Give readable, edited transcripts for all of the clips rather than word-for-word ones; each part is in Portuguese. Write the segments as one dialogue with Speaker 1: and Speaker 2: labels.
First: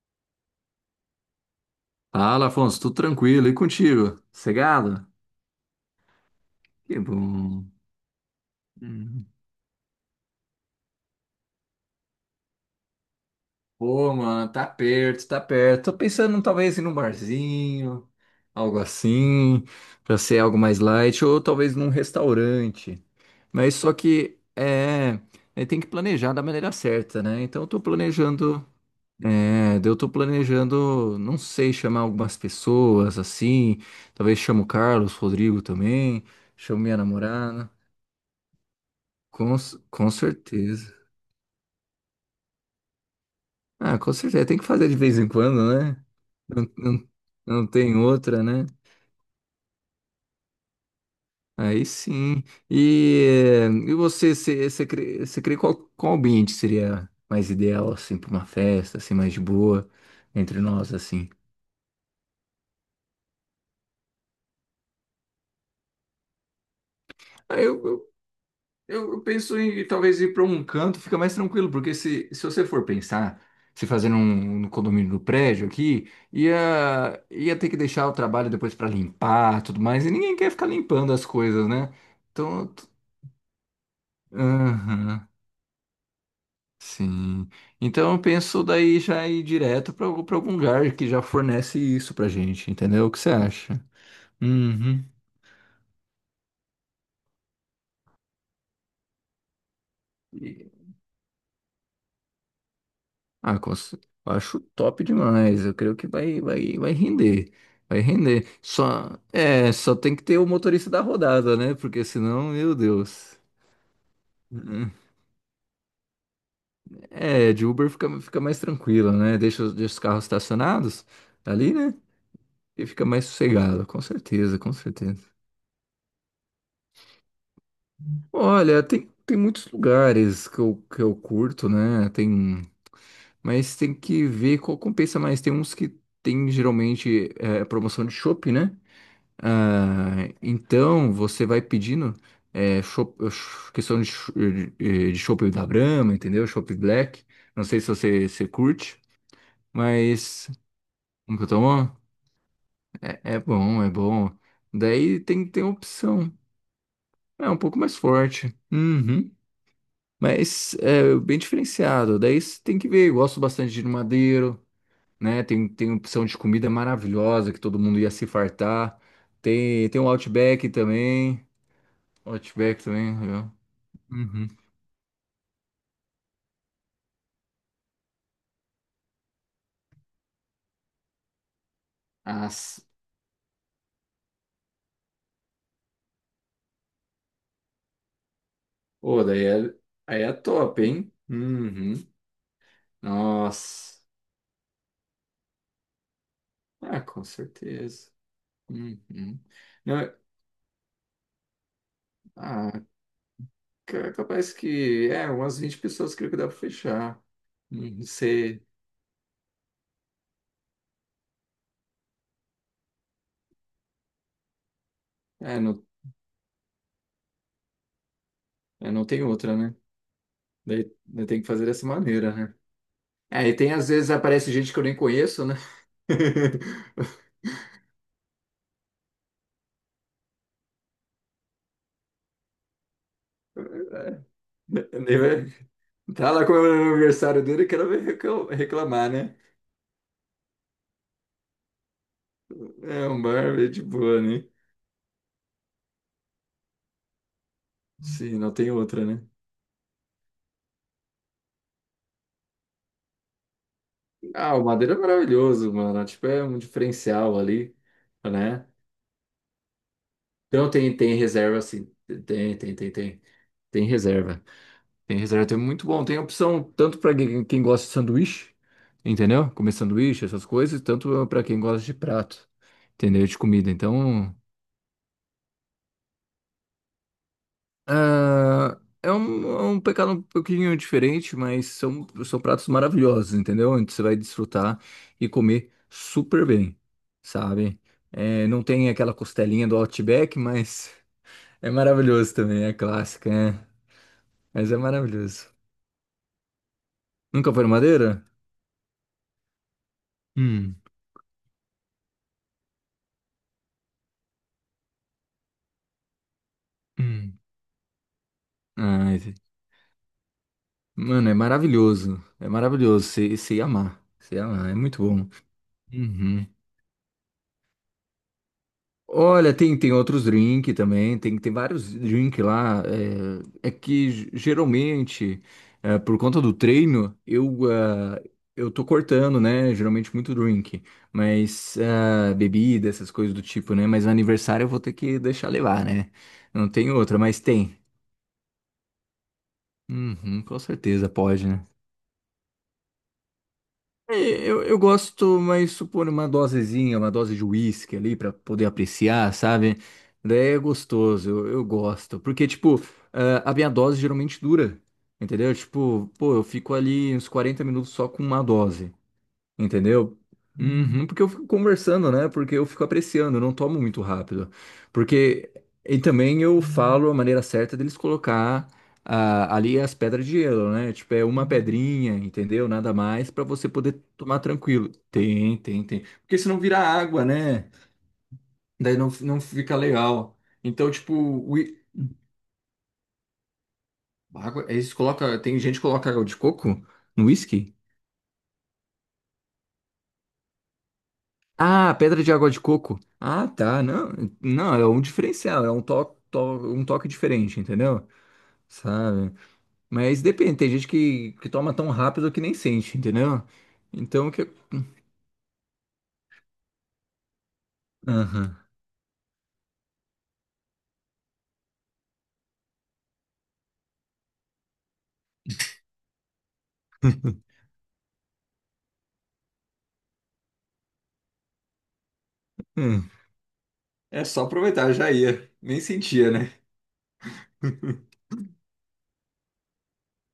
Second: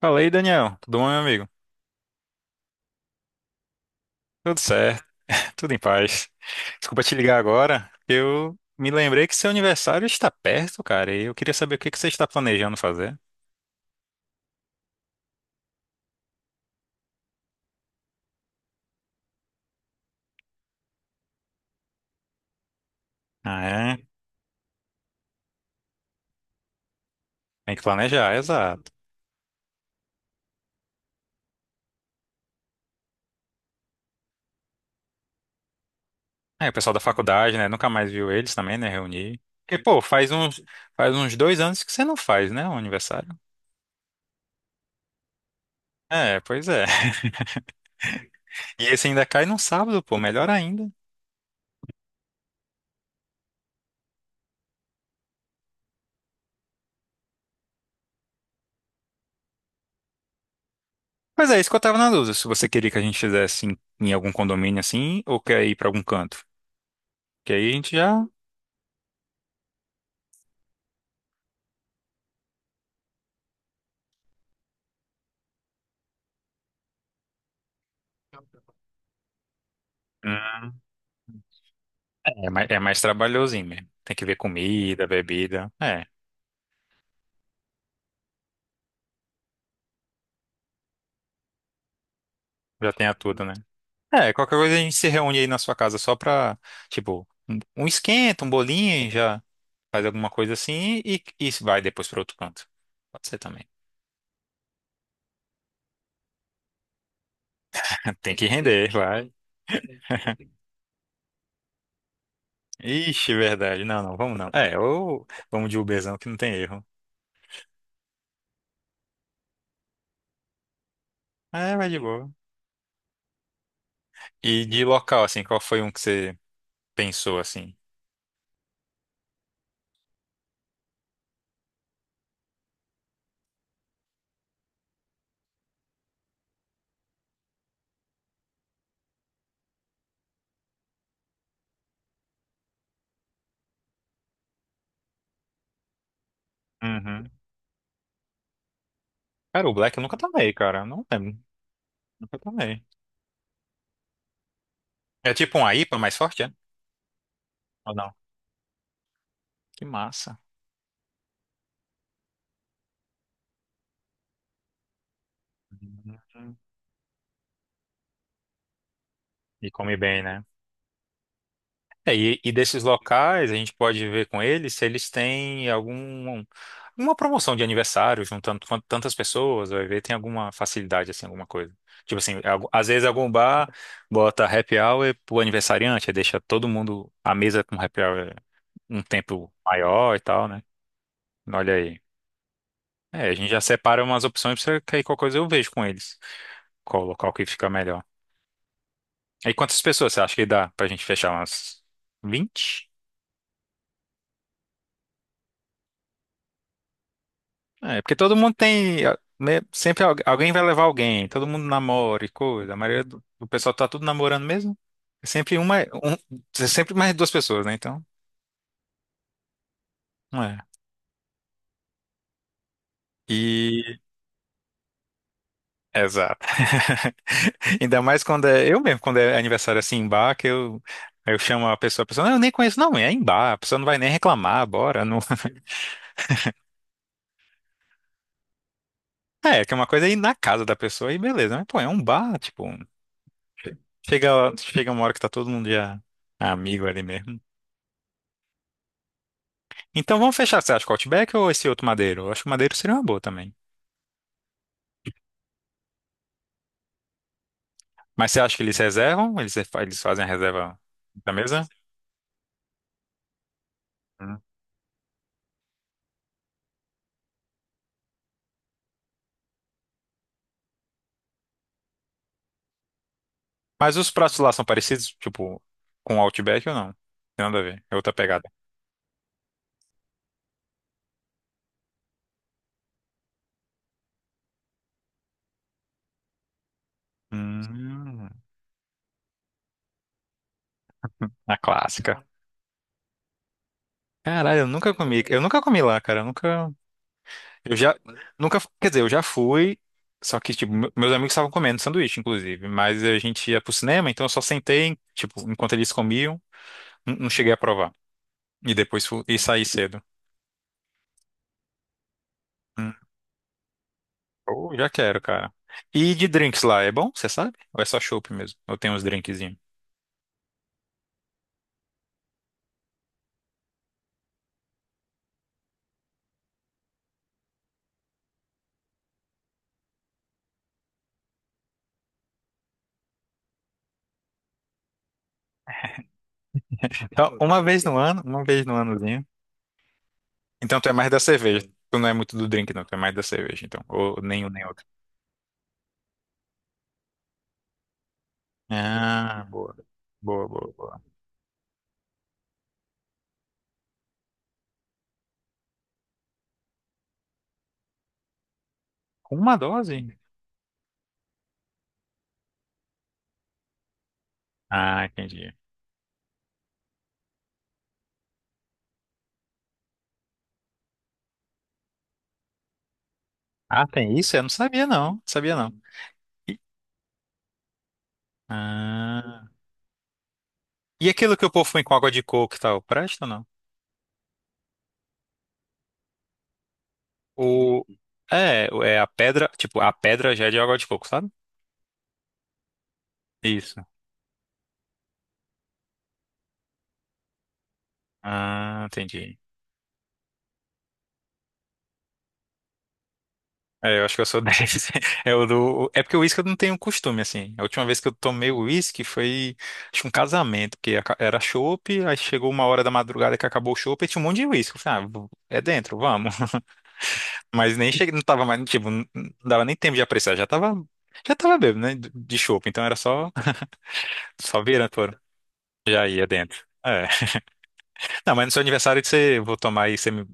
Speaker 1: Fala aí, Daniel. Tudo bom, meu amigo?
Speaker 2: Fala, Afonso, tudo tranquilo? E contigo?
Speaker 1: Tudo certo.
Speaker 2: Cegado?
Speaker 1: Tudo em paz.
Speaker 2: Que
Speaker 1: Desculpa te ligar
Speaker 2: bom.
Speaker 1: agora. Eu me lembrei
Speaker 2: Hum.
Speaker 1: que seu aniversário está perto, cara, e eu queria saber o que que você está planejando fazer.
Speaker 2: Pô, mano, tá perto, tá perto. Tô pensando talvez em um barzinho, algo assim, pra ser algo mais light, ou talvez num restaurante. Mas só
Speaker 1: Ah, é?
Speaker 2: que tem que planejar da maneira certa, né? Então eu
Speaker 1: Tem
Speaker 2: tô
Speaker 1: que planejar,
Speaker 2: planejando,
Speaker 1: exato.
Speaker 2: eu tô planejando, não sei, chamar algumas pessoas assim, talvez chamo o Carlos, Rodrigo também,
Speaker 1: É, o
Speaker 2: chamo
Speaker 1: pessoal
Speaker 2: minha
Speaker 1: da faculdade,
Speaker 2: namorada.
Speaker 1: né? Nunca mais viu eles também, né? Reunir.
Speaker 2: Com, c-
Speaker 1: Porque, pô,
Speaker 2: com
Speaker 1: faz uns,
Speaker 2: certeza.
Speaker 1: faz uns 2 anos que você não faz, né? Um aniversário.
Speaker 2: Ah, com certeza. Tem que fazer de vez em quando, né?
Speaker 1: É,
Speaker 2: Não,
Speaker 1: pois é.
Speaker 2: não, não tem outra, né?
Speaker 1: E esse ainda cai num sábado, pô, melhor ainda.
Speaker 2: Aí sim. E você, você crê, você crê qual ambiente seria mais ideal, assim, para uma festa, assim, mais de boa, entre nós, assim?
Speaker 1: Pois é, isso que eu tava na dúvida, se você queria que a gente fizesse em algum condomínio assim, ou quer ir pra algum canto. Que
Speaker 2: Ah,
Speaker 1: aí a gente
Speaker 2: Eu,
Speaker 1: já.
Speaker 2: Eu penso em talvez ir para um canto, fica mais tranquilo, porque se você for pensar, se fazer um, no condomínio do prédio aqui, ia ter que deixar o trabalho depois para limpar tudo mais, e ninguém quer
Speaker 1: Hum.
Speaker 2: ficar limpando as coisas, né?
Speaker 1: É
Speaker 2: Então,
Speaker 1: mais, é
Speaker 2: t-
Speaker 1: mais trabalhosinho mesmo. Tem que ver comida,
Speaker 2: aham,
Speaker 1: bebida. É,
Speaker 2: sim. Então eu penso daí já ir direto para algum lugar que já fornece isso pra gente,
Speaker 1: já tem
Speaker 2: entendeu? O
Speaker 1: a
Speaker 2: que você
Speaker 1: tudo, né?
Speaker 2: acha?
Speaker 1: É, qualquer coisa a gente
Speaker 2: Uhum.
Speaker 1: se reúne aí na sua casa só pra, tipo, um esquenta, um bolinho, já faz alguma coisa assim e vai depois pra outro canto. Pode ser
Speaker 2: Ah,
Speaker 1: também.
Speaker 2: cons- acho top demais. Eu creio que vai render. Vai
Speaker 1: Tem que
Speaker 2: render.
Speaker 1: render,
Speaker 2: Só,
Speaker 1: vai.
Speaker 2: é, só tem que ter o motorista da rodada, né? Porque senão, meu
Speaker 1: Ixi,
Speaker 2: Deus.
Speaker 1: verdade. Não, não, vamos não. É,
Speaker 2: Hum.
Speaker 1: ou vamos de Uberzão que não tem erro.
Speaker 2: É, de Uber fica mais tranquilo, né? Deixa os carros estacionados ali,
Speaker 1: É, vai
Speaker 2: né?
Speaker 1: de boa.
Speaker 2: E fica mais sossegado, com certeza,
Speaker 1: E
Speaker 2: com
Speaker 1: de
Speaker 2: certeza.
Speaker 1: local, assim, qual foi um que você pensou, assim?
Speaker 2: Olha, tem, tem muitos lugares que eu curto, né? Tem, mas tem que ver qual compensa mais. Tem uns que tem geralmente é, promoção de shopping, né? Ah, então você vai pedindo é, cho- ch- questão de, ch- eh, de chopp da Brahma, entendeu? Chopp Black.
Speaker 1: Uhum.
Speaker 2: Não sei se você curte,
Speaker 1: Cara, o Black eu nunca
Speaker 2: mas
Speaker 1: tomei, cara. Eu não lembro.
Speaker 2: nunca tomou?
Speaker 1: Nunca tomei.
Speaker 2: É bom, é bom. Daí
Speaker 1: É
Speaker 2: tem,
Speaker 1: tipo
Speaker 2: tem
Speaker 1: um IPA mais
Speaker 2: opção.
Speaker 1: forte, é?
Speaker 2: É um pouco
Speaker 1: Ou
Speaker 2: mais
Speaker 1: não?
Speaker 2: forte. Uhum.
Speaker 1: Que massa.
Speaker 2: Mas é bem diferenciado. Daí você tem que ver. Eu gosto bastante de ir no Madeiro, né? Tem, tem opção de
Speaker 1: Uhum.
Speaker 2: comida maravilhosa que todo mundo ia se fartar.
Speaker 1: E
Speaker 2: Tem,
Speaker 1: come
Speaker 2: tem o
Speaker 1: bem, né?
Speaker 2: Outback também.
Speaker 1: É, e desses
Speaker 2: Outback também,
Speaker 1: locais,
Speaker 2: legal.
Speaker 1: a gente pode ver com
Speaker 2: Uhum.
Speaker 1: eles se eles têm algum, alguma promoção de aniversário, juntando tantas pessoas, vai ver, tem alguma facilidade, assim, alguma coisa. Tipo assim,
Speaker 2: as
Speaker 1: às vezes algum bar bota happy hour pro aniversariante, aí deixa todo mundo, a mesa com happy hour um
Speaker 2: Ô, daí
Speaker 1: tempo
Speaker 2: é,
Speaker 1: maior e
Speaker 2: aí é
Speaker 1: tal, né?
Speaker 2: top, hein?
Speaker 1: Olha
Speaker 2: Uhum.
Speaker 1: aí. É, a gente já
Speaker 2: Nossa.
Speaker 1: separa umas opções pra que aí qualquer coisa eu vejo com eles.
Speaker 2: Ah,
Speaker 1: Qual
Speaker 2: com
Speaker 1: local que fica melhor.
Speaker 2: certeza. Uhum.
Speaker 1: Aí quantas
Speaker 2: Não,
Speaker 1: pessoas
Speaker 2: é-
Speaker 1: você acha que dá pra gente fechar? Umas
Speaker 2: ah,
Speaker 1: 20?
Speaker 2: ca- capaz que. É, umas 20 pessoas creio que dá pra fechar.
Speaker 1: É,
Speaker 2: Não
Speaker 1: porque todo mundo
Speaker 2: sei.
Speaker 1: tem, né? Sempre alguém vai levar alguém, todo mundo namora e coisa. A maioria do pessoal tá tudo namorando mesmo. É sempre
Speaker 2: É,
Speaker 1: uma.
Speaker 2: não,
Speaker 1: É sempre mais duas pessoas, né? Então,
Speaker 2: não tem outra, né?
Speaker 1: não é.
Speaker 2: Daí tem que fazer dessa maneira, né? É, e tem às
Speaker 1: E.
Speaker 2: vezes aparece gente que eu nem conheço, né?
Speaker 1: Exato. Ainda mais quando é. Eu mesmo, quando é aniversário assim em bar, que eu chamo a pessoa, não, eu nem conheço, não, é em bar, a pessoa não vai nem reclamar, bora.
Speaker 2: Daí
Speaker 1: Não.
Speaker 2: vai- Tá lá comemorando o aniversário dele, e quero ver reclamar, né?
Speaker 1: É, que é uma coisa aí na casa da pessoa e beleza, mas pô, é um bar, tipo,
Speaker 2: É um bar bem de boa, né?
Speaker 1: chega uma hora que tá todo mundo já amigo ali mesmo.
Speaker 2: Sim, não tem outra, né?
Speaker 1: Então vamos fechar, você acha que o Outback ou esse outro Madeiro? Eu acho que o Madeiro seria uma boa também.
Speaker 2: Ah, o Madeira é maravilhoso, mano. Tipo, é um diferencial ali,
Speaker 1: Mas você acha que
Speaker 2: né?
Speaker 1: eles reservam? Eles fazem a
Speaker 2: Então
Speaker 1: reserva
Speaker 2: tem, tem
Speaker 1: da
Speaker 2: reserva,
Speaker 1: mesa?
Speaker 2: sim. Tem. Tem
Speaker 1: Hum.
Speaker 2: reserva. Tem reserva, tem muito bom. Tem opção tanto para quem gosta de sanduíche, entendeu? Comer sanduíche, essas coisas, tanto para quem gosta de prato, entendeu? De comida.
Speaker 1: Mas os
Speaker 2: Então.
Speaker 1: pratos lá são parecidos, tipo, com o Outback ou não? Tem nada a ver, é outra pegada.
Speaker 2: Ah, é um pecado um pouquinho diferente, mas são pratos maravilhosos, entendeu? Onde você vai desfrutar e comer super bem, sabe?
Speaker 1: Hum.
Speaker 2: É, não tem aquela costelinha do Outback, mas
Speaker 1: Na
Speaker 2: é
Speaker 1: clássica.
Speaker 2: maravilhoso também, é clássica, é.
Speaker 1: Caralho, eu
Speaker 2: Mas é
Speaker 1: nunca comi. Eu
Speaker 2: maravilhoso.
Speaker 1: nunca comi lá, cara. Eu nunca.
Speaker 2: Nunca foi no
Speaker 1: Eu já.
Speaker 2: Madeira?
Speaker 1: Nunca. Quer dizer, eu já fui. Só que, tipo,
Speaker 2: Hum,
Speaker 1: meus amigos estavam comendo sanduíche, inclusive. Mas a gente ia pro cinema, então eu só sentei, tipo, enquanto eles comiam, não
Speaker 2: hum.
Speaker 1: cheguei a provar. E depois
Speaker 2: Ai,
Speaker 1: fui,
Speaker 2: esse-
Speaker 1: e saí cedo.
Speaker 2: mano, é maravilhoso. É
Speaker 1: Hum.
Speaker 2: maravilhoso, você ia amar. Você ia amar,
Speaker 1: Pô,
Speaker 2: é
Speaker 1: já
Speaker 2: muito
Speaker 1: quero,
Speaker 2: bom.
Speaker 1: cara. E de
Speaker 2: Uhum.
Speaker 1: drinks lá, é bom? Você sabe? Ou é só chopp mesmo? Ou tem uns
Speaker 2: Olha,
Speaker 1: drinkzinhos?
Speaker 2: tem, tem outros drinks também, tem, tem vários drinks lá. Geralmente, é, por conta do treino, eu tô cortando, né? Geralmente muito drink, mas bebida, essas coisas do tipo, né? Mas no aniversário eu vou ter que deixar levar, né? Não tem outra,
Speaker 1: Então,
Speaker 2: mas
Speaker 1: uma
Speaker 2: tem.
Speaker 1: vez no ano, uma vez no anozinho.
Speaker 2: Uhum, com
Speaker 1: Então tu é
Speaker 2: certeza
Speaker 1: mais da
Speaker 2: pode, né?
Speaker 1: cerveja. Tu não é muito do drink, não. Tu é mais da cerveja, então. Ou nem um nem
Speaker 2: Eu
Speaker 1: outro.
Speaker 2: gosto, mas supor uma dosezinha, uma dose de uísque ali pra poder apreciar,
Speaker 1: Ah, boa.
Speaker 2: sabe?
Speaker 1: Boa,
Speaker 2: Daí é
Speaker 1: boa, boa.
Speaker 2: gostoso, eu gosto. Porque, tipo, a minha dose geralmente dura, entendeu? Tipo, pô, eu fico ali uns 40 minutos só com uma dose.
Speaker 1: Com uma dose?
Speaker 2: Entendeu? Uhum, porque eu fico conversando, né? Porque eu fico apreciando, eu não tomo muito rápido.
Speaker 1: Ah,
Speaker 2: Porque.
Speaker 1: entendi.
Speaker 2: E também eu falo a maneira certa deles colocar ali as pedras de gelo, né? Tipo, é uma pedrinha, entendeu? Nada mais pra você
Speaker 1: Ah,
Speaker 2: poder
Speaker 1: tem isso?
Speaker 2: tomar
Speaker 1: Eu não sabia,
Speaker 2: tranquilo.
Speaker 1: não. Sabia,
Speaker 2: Tem,
Speaker 1: não.
Speaker 2: tem, tem. Porque senão
Speaker 1: E-
Speaker 2: vira água, né? Daí não
Speaker 1: Ah.
Speaker 2: fica legal. Então,
Speaker 1: E
Speaker 2: tipo,
Speaker 1: aquilo que o povo põe com água de coco e tal, presta ou não?
Speaker 2: água, eles colocam. Tem gente que coloca água de coco no uísque?
Speaker 1: O... é a pedra, tipo, a pedra já é de água de coco, sabe?
Speaker 2: Ah, pedra de água de coco. Ah, tá.
Speaker 1: Isso.
Speaker 2: Não, não, é um diferencial, é um toque diferente, entendeu?
Speaker 1: Ah,
Speaker 2: Sabe?
Speaker 1: entendi.
Speaker 2: Mas depende, tem gente que toma tão rápido que nem sente, entendeu?
Speaker 1: É, eu acho que eu
Speaker 2: Então o
Speaker 1: sou
Speaker 2: que.
Speaker 1: 10. É, é porque o uísque eu não tenho costume, assim. A última vez que eu tomei
Speaker 2: Aham.
Speaker 1: o uísque foi, acho que um casamento, porque era chopp, aí chegou uma hora da madrugada que acabou o chopp e tinha um monte de uísque. Eu falei, ah, é dentro, vamos. Mas nem cheguei, não tava mais, tipo, não dava nem tempo de apreciar, já tava bêbado, né, de chopp, então era
Speaker 2: Hum.
Speaker 1: só,
Speaker 2: É só
Speaker 1: só virando,
Speaker 2: aproveitar, já
Speaker 1: foram.
Speaker 2: ia. Nem
Speaker 1: Já ia
Speaker 2: sentia, né?
Speaker 1: dentro. É. Não, mas no seu aniversário você, vou tomar aí,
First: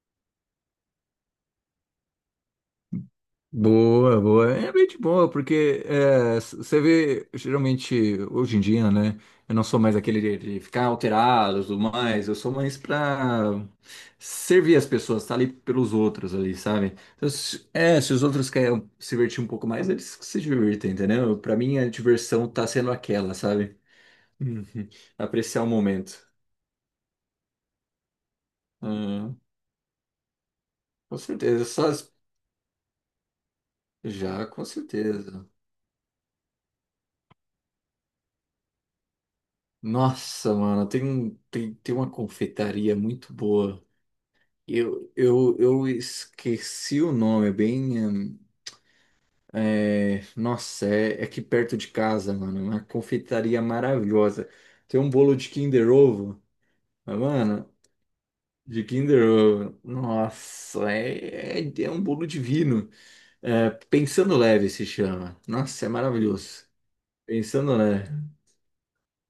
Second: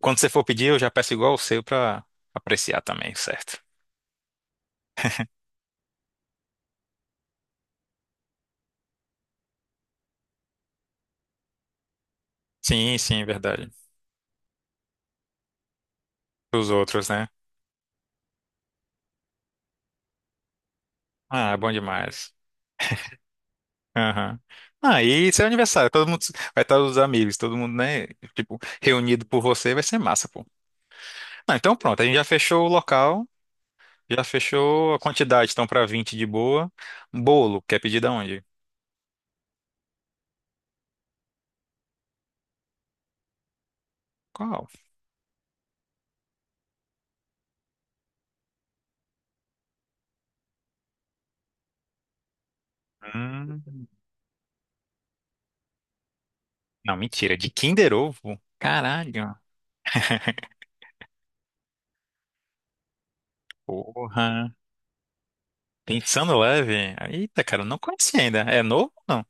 Speaker 1: quando você for pedir, eu já peço igual o seu pra apreciar também, certo?
Speaker 2: Boa, boa. É bem de boa, porque você vê, geralmente, hoje em dia, né? Eu não sou mais aquele de ficar alterado e tudo mais, eu sou mais
Speaker 1: Sim, sim, é
Speaker 2: pra
Speaker 1: verdade.
Speaker 2: servir as pessoas, tá ali pelos outros ali,
Speaker 1: Os
Speaker 2: sabe?
Speaker 1: outros, né?
Speaker 2: Então, se os outros querem se divertir um pouco mais, eles que se divertem, entendeu?
Speaker 1: Ah,
Speaker 2: Pra
Speaker 1: é bom
Speaker 2: mim, a
Speaker 1: demais.
Speaker 2: diversão tá sendo aquela, sabe?
Speaker 1: Aham.
Speaker 2: Uhum.
Speaker 1: Ah, e seu
Speaker 2: Apreciar o
Speaker 1: aniversário, todo mundo
Speaker 2: momento.
Speaker 1: vai estar os amigos, todo mundo, né? Tipo, reunido
Speaker 2: Ah,
Speaker 1: por você, vai ser massa, pô.
Speaker 2: com
Speaker 1: Não,
Speaker 2: certeza,
Speaker 1: então
Speaker 2: só
Speaker 1: pronto, a
Speaker 2: as-
Speaker 1: gente já fechou o local, já
Speaker 2: já, com
Speaker 1: fechou a
Speaker 2: certeza.
Speaker 1: quantidade, então pra 20 de boa. Bolo, quer pedir da onde?
Speaker 2: Nossa, mano, tem, tem uma confeitaria muito boa.
Speaker 1: Qual?
Speaker 2: Eu esqueci o nome, é nossa, é aqui perto de casa, mano. É uma confeitaria
Speaker 1: Hum,
Speaker 2: maravilhosa. Tem um bolo de Kinder Ovo,
Speaker 1: não,
Speaker 2: mas,
Speaker 1: mentira, de
Speaker 2: mano,
Speaker 1: Kinder Ovo?
Speaker 2: de Kinder
Speaker 1: Caralho,
Speaker 2: Ovo. Nossa, é um bolo divino. É, Pensando
Speaker 1: porra.
Speaker 2: Leve se chama. Nossa, é
Speaker 1: Pensando
Speaker 2: maravilhoso.
Speaker 1: leve. Eita, cara, eu
Speaker 2: Pensando
Speaker 1: não
Speaker 2: Leve.
Speaker 1: conheci ainda. É novo ou não?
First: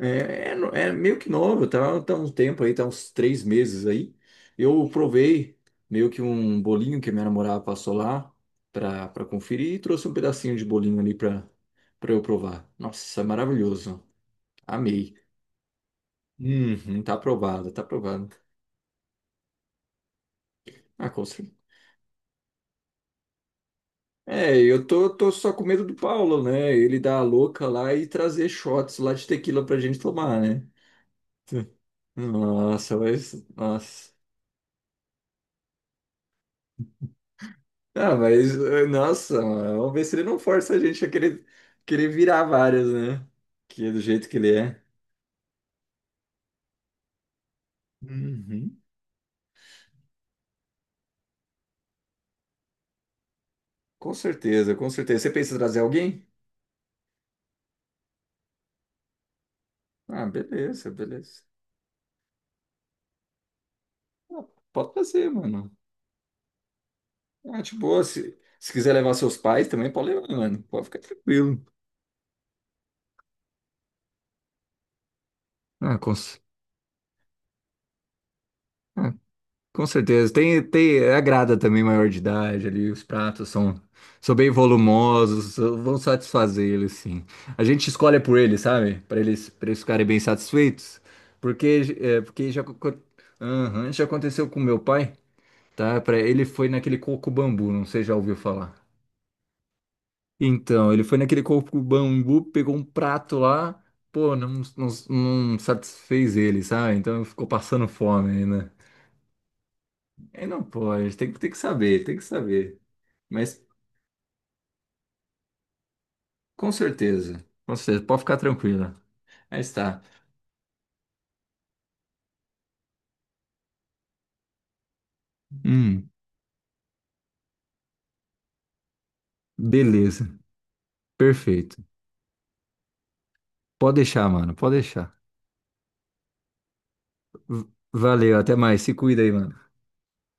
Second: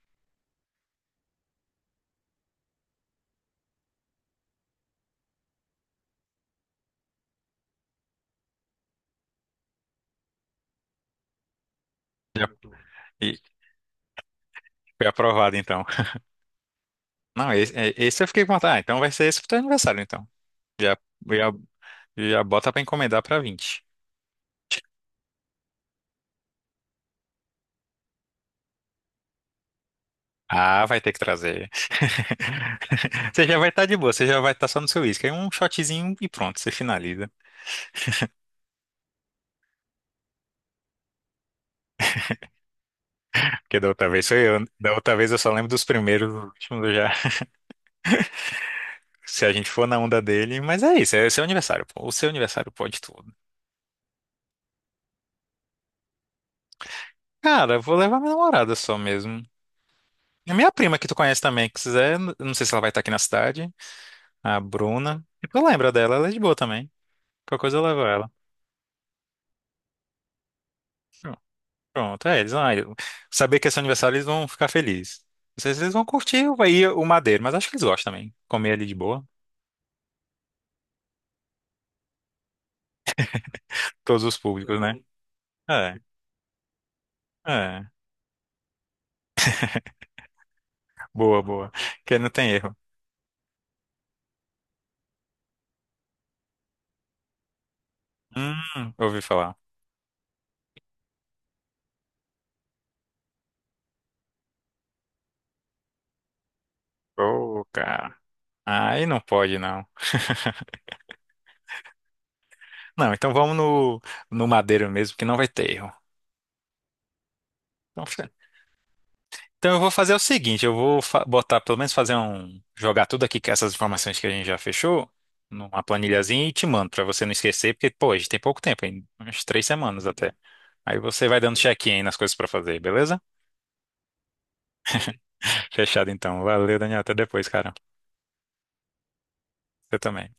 Speaker 2: É meio que novo, tá um tempo aí, tá uns três meses aí. Eu provei meio que um bolinho que minha namorada passou lá pra conferir e trouxe um pedacinho de bolinho ali pra eu
Speaker 1: Já-
Speaker 2: provar. Nossa,
Speaker 1: e
Speaker 2: maravilhoso.
Speaker 1: foi
Speaker 2: Amei.
Speaker 1: aprovado, então.
Speaker 2: Uhum, tá
Speaker 1: Não,
Speaker 2: aprovado,
Speaker 1: esse,
Speaker 2: tá
Speaker 1: esse eu
Speaker 2: aprovado.
Speaker 1: fiquei com vontade. Ah, então vai ser esse pro teu aniversário, então. Já,
Speaker 2: Ah, com
Speaker 1: já,
Speaker 2: certeza.
Speaker 1: Já bota pra encomendar pra 20.
Speaker 2: Tô só com medo do Paulo, né? Ele dar a louca lá e trazer shots lá de tequila pra gente tomar, né?
Speaker 1: Ah, vai ter que trazer.
Speaker 2: Nossa, mas.
Speaker 1: Você já vai estar de boa,
Speaker 2: Nossa.
Speaker 1: você já vai estar só no seu uísque. Aí um shotzinho e pronto, você finaliza.
Speaker 2: Ah, mas, nossa, mano, vamos ver se ele não força a gente a querer virar várias, né?
Speaker 1: Porque
Speaker 2: Que
Speaker 1: da
Speaker 2: é do
Speaker 1: outra vez
Speaker 2: jeito que
Speaker 1: foi
Speaker 2: ele
Speaker 1: eu.
Speaker 2: é.
Speaker 1: Da outra vez eu só lembro dos primeiros, dos últimos eu já.
Speaker 2: Uhum.
Speaker 1: Se a gente for na onda dele. Mas é isso, é seu aniversário, pô. O seu aniversário pode tudo.
Speaker 2: Com certeza, com certeza. Você pensa em trazer alguém?
Speaker 1: Cara, eu vou levar minha namorada só mesmo.
Speaker 2: Ah,
Speaker 1: E a minha
Speaker 2: beleza,
Speaker 1: prima que tu conhece
Speaker 2: beleza.
Speaker 1: também, que quiser. Eu não sei se ela vai estar aqui na cidade.
Speaker 2: Ah,
Speaker 1: A
Speaker 2: pode
Speaker 1: Bruna.
Speaker 2: trazer,
Speaker 1: Tu
Speaker 2: mano.
Speaker 1: lembra dela, ela é de boa também. Qualquer
Speaker 2: Ah, de
Speaker 1: coisa eu levo
Speaker 2: boa,
Speaker 1: ela.
Speaker 2: se quiser levar seus pais também, pode levar, mano. Pode ficar tranquilo.
Speaker 1: Pronto, é, eles vão, saber que é seu aniversário, eles vão ficar felizes. Não sei se eles
Speaker 2: Ah,
Speaker 1: vão
Speaker 2: com...
Speaker 1: curtir aí o Madeiro, mas acho que eles gostam também. Comer ali de boa.
Speaker 2: Com certeza. Agrada também maior de idade ali,
Speaker 1: Todos
Speaker 2: são
Speaker 1: os
Speaker 2: bem
Speaker 1: públicos, né?
Speaker 2: volumosos, so, vão
Speaker 1: É,
Speaker 2: satisfazer eles, sim. A
Speaker 1: é.
Speaker 2: gente escolhe por eles, sabe? Para eles ficarem bem satisfeitos.
Speaker 1: Boa, boa.
Speaker 2: Porque,
Speaker 1: Que não tem erro.
Speaker 2: aham, já aconteceu com meu pai, tá? Para ele foi naquele coco bambu, não sei se já ouviu falar.
Speaker 1: Ouvi falar.
Speaker 2: Então, ele foi naquele coco bambu, pegou um prato lá, pô, não satisfez ele, sabe? Então ficou
Speaker 1: Ô,
Speaker 2: passando
Speaker 1: cara.
Speaker 2: fome, né?
Speaker 1: Aí não pode, não.
Speaker 2: Aí não pode, tem que saber, tem que saber.
Speaker 1: Não, então vamos
Speaker 2: Mas
Speaker 1: no, no Madeiro mesmo, que não vai ter erro.
Speaker 2: com certeza, pode
Speaker 1: Então,
Speaker 2: ficar tranquila. Aí
Speaker 1: Então eu vou
Speaker 2: está.
Speaker 1: fazer o seguinte, eu vou botar, pelo menos fazer um, jogar tudo aqui, que essas informações que a gente já fechou, numa
Speaker 2: Hum,
Speaker 1: planilhazinha e te mando, pra você não esquecer, porque, pô, a gente tem pouco tempo, ainda, umas 3 semanas
Speaker 2: beleza,
Speaker 1: até. Aí você vai dando
Speaker 2: perfeito.
Speaker 1: check-in aí nas coisas pra fazer, beleza?
Speaker 2: Pode deixar, mano, pode deixar.
Speaker 1: Fechado então. Valeu, Daniel, até depois,
Speaker 2: V-
Speaker 1: cara.
Speaker 2: Valeu, até mais, se cuida aí, mano.
Speaker 1: Você também.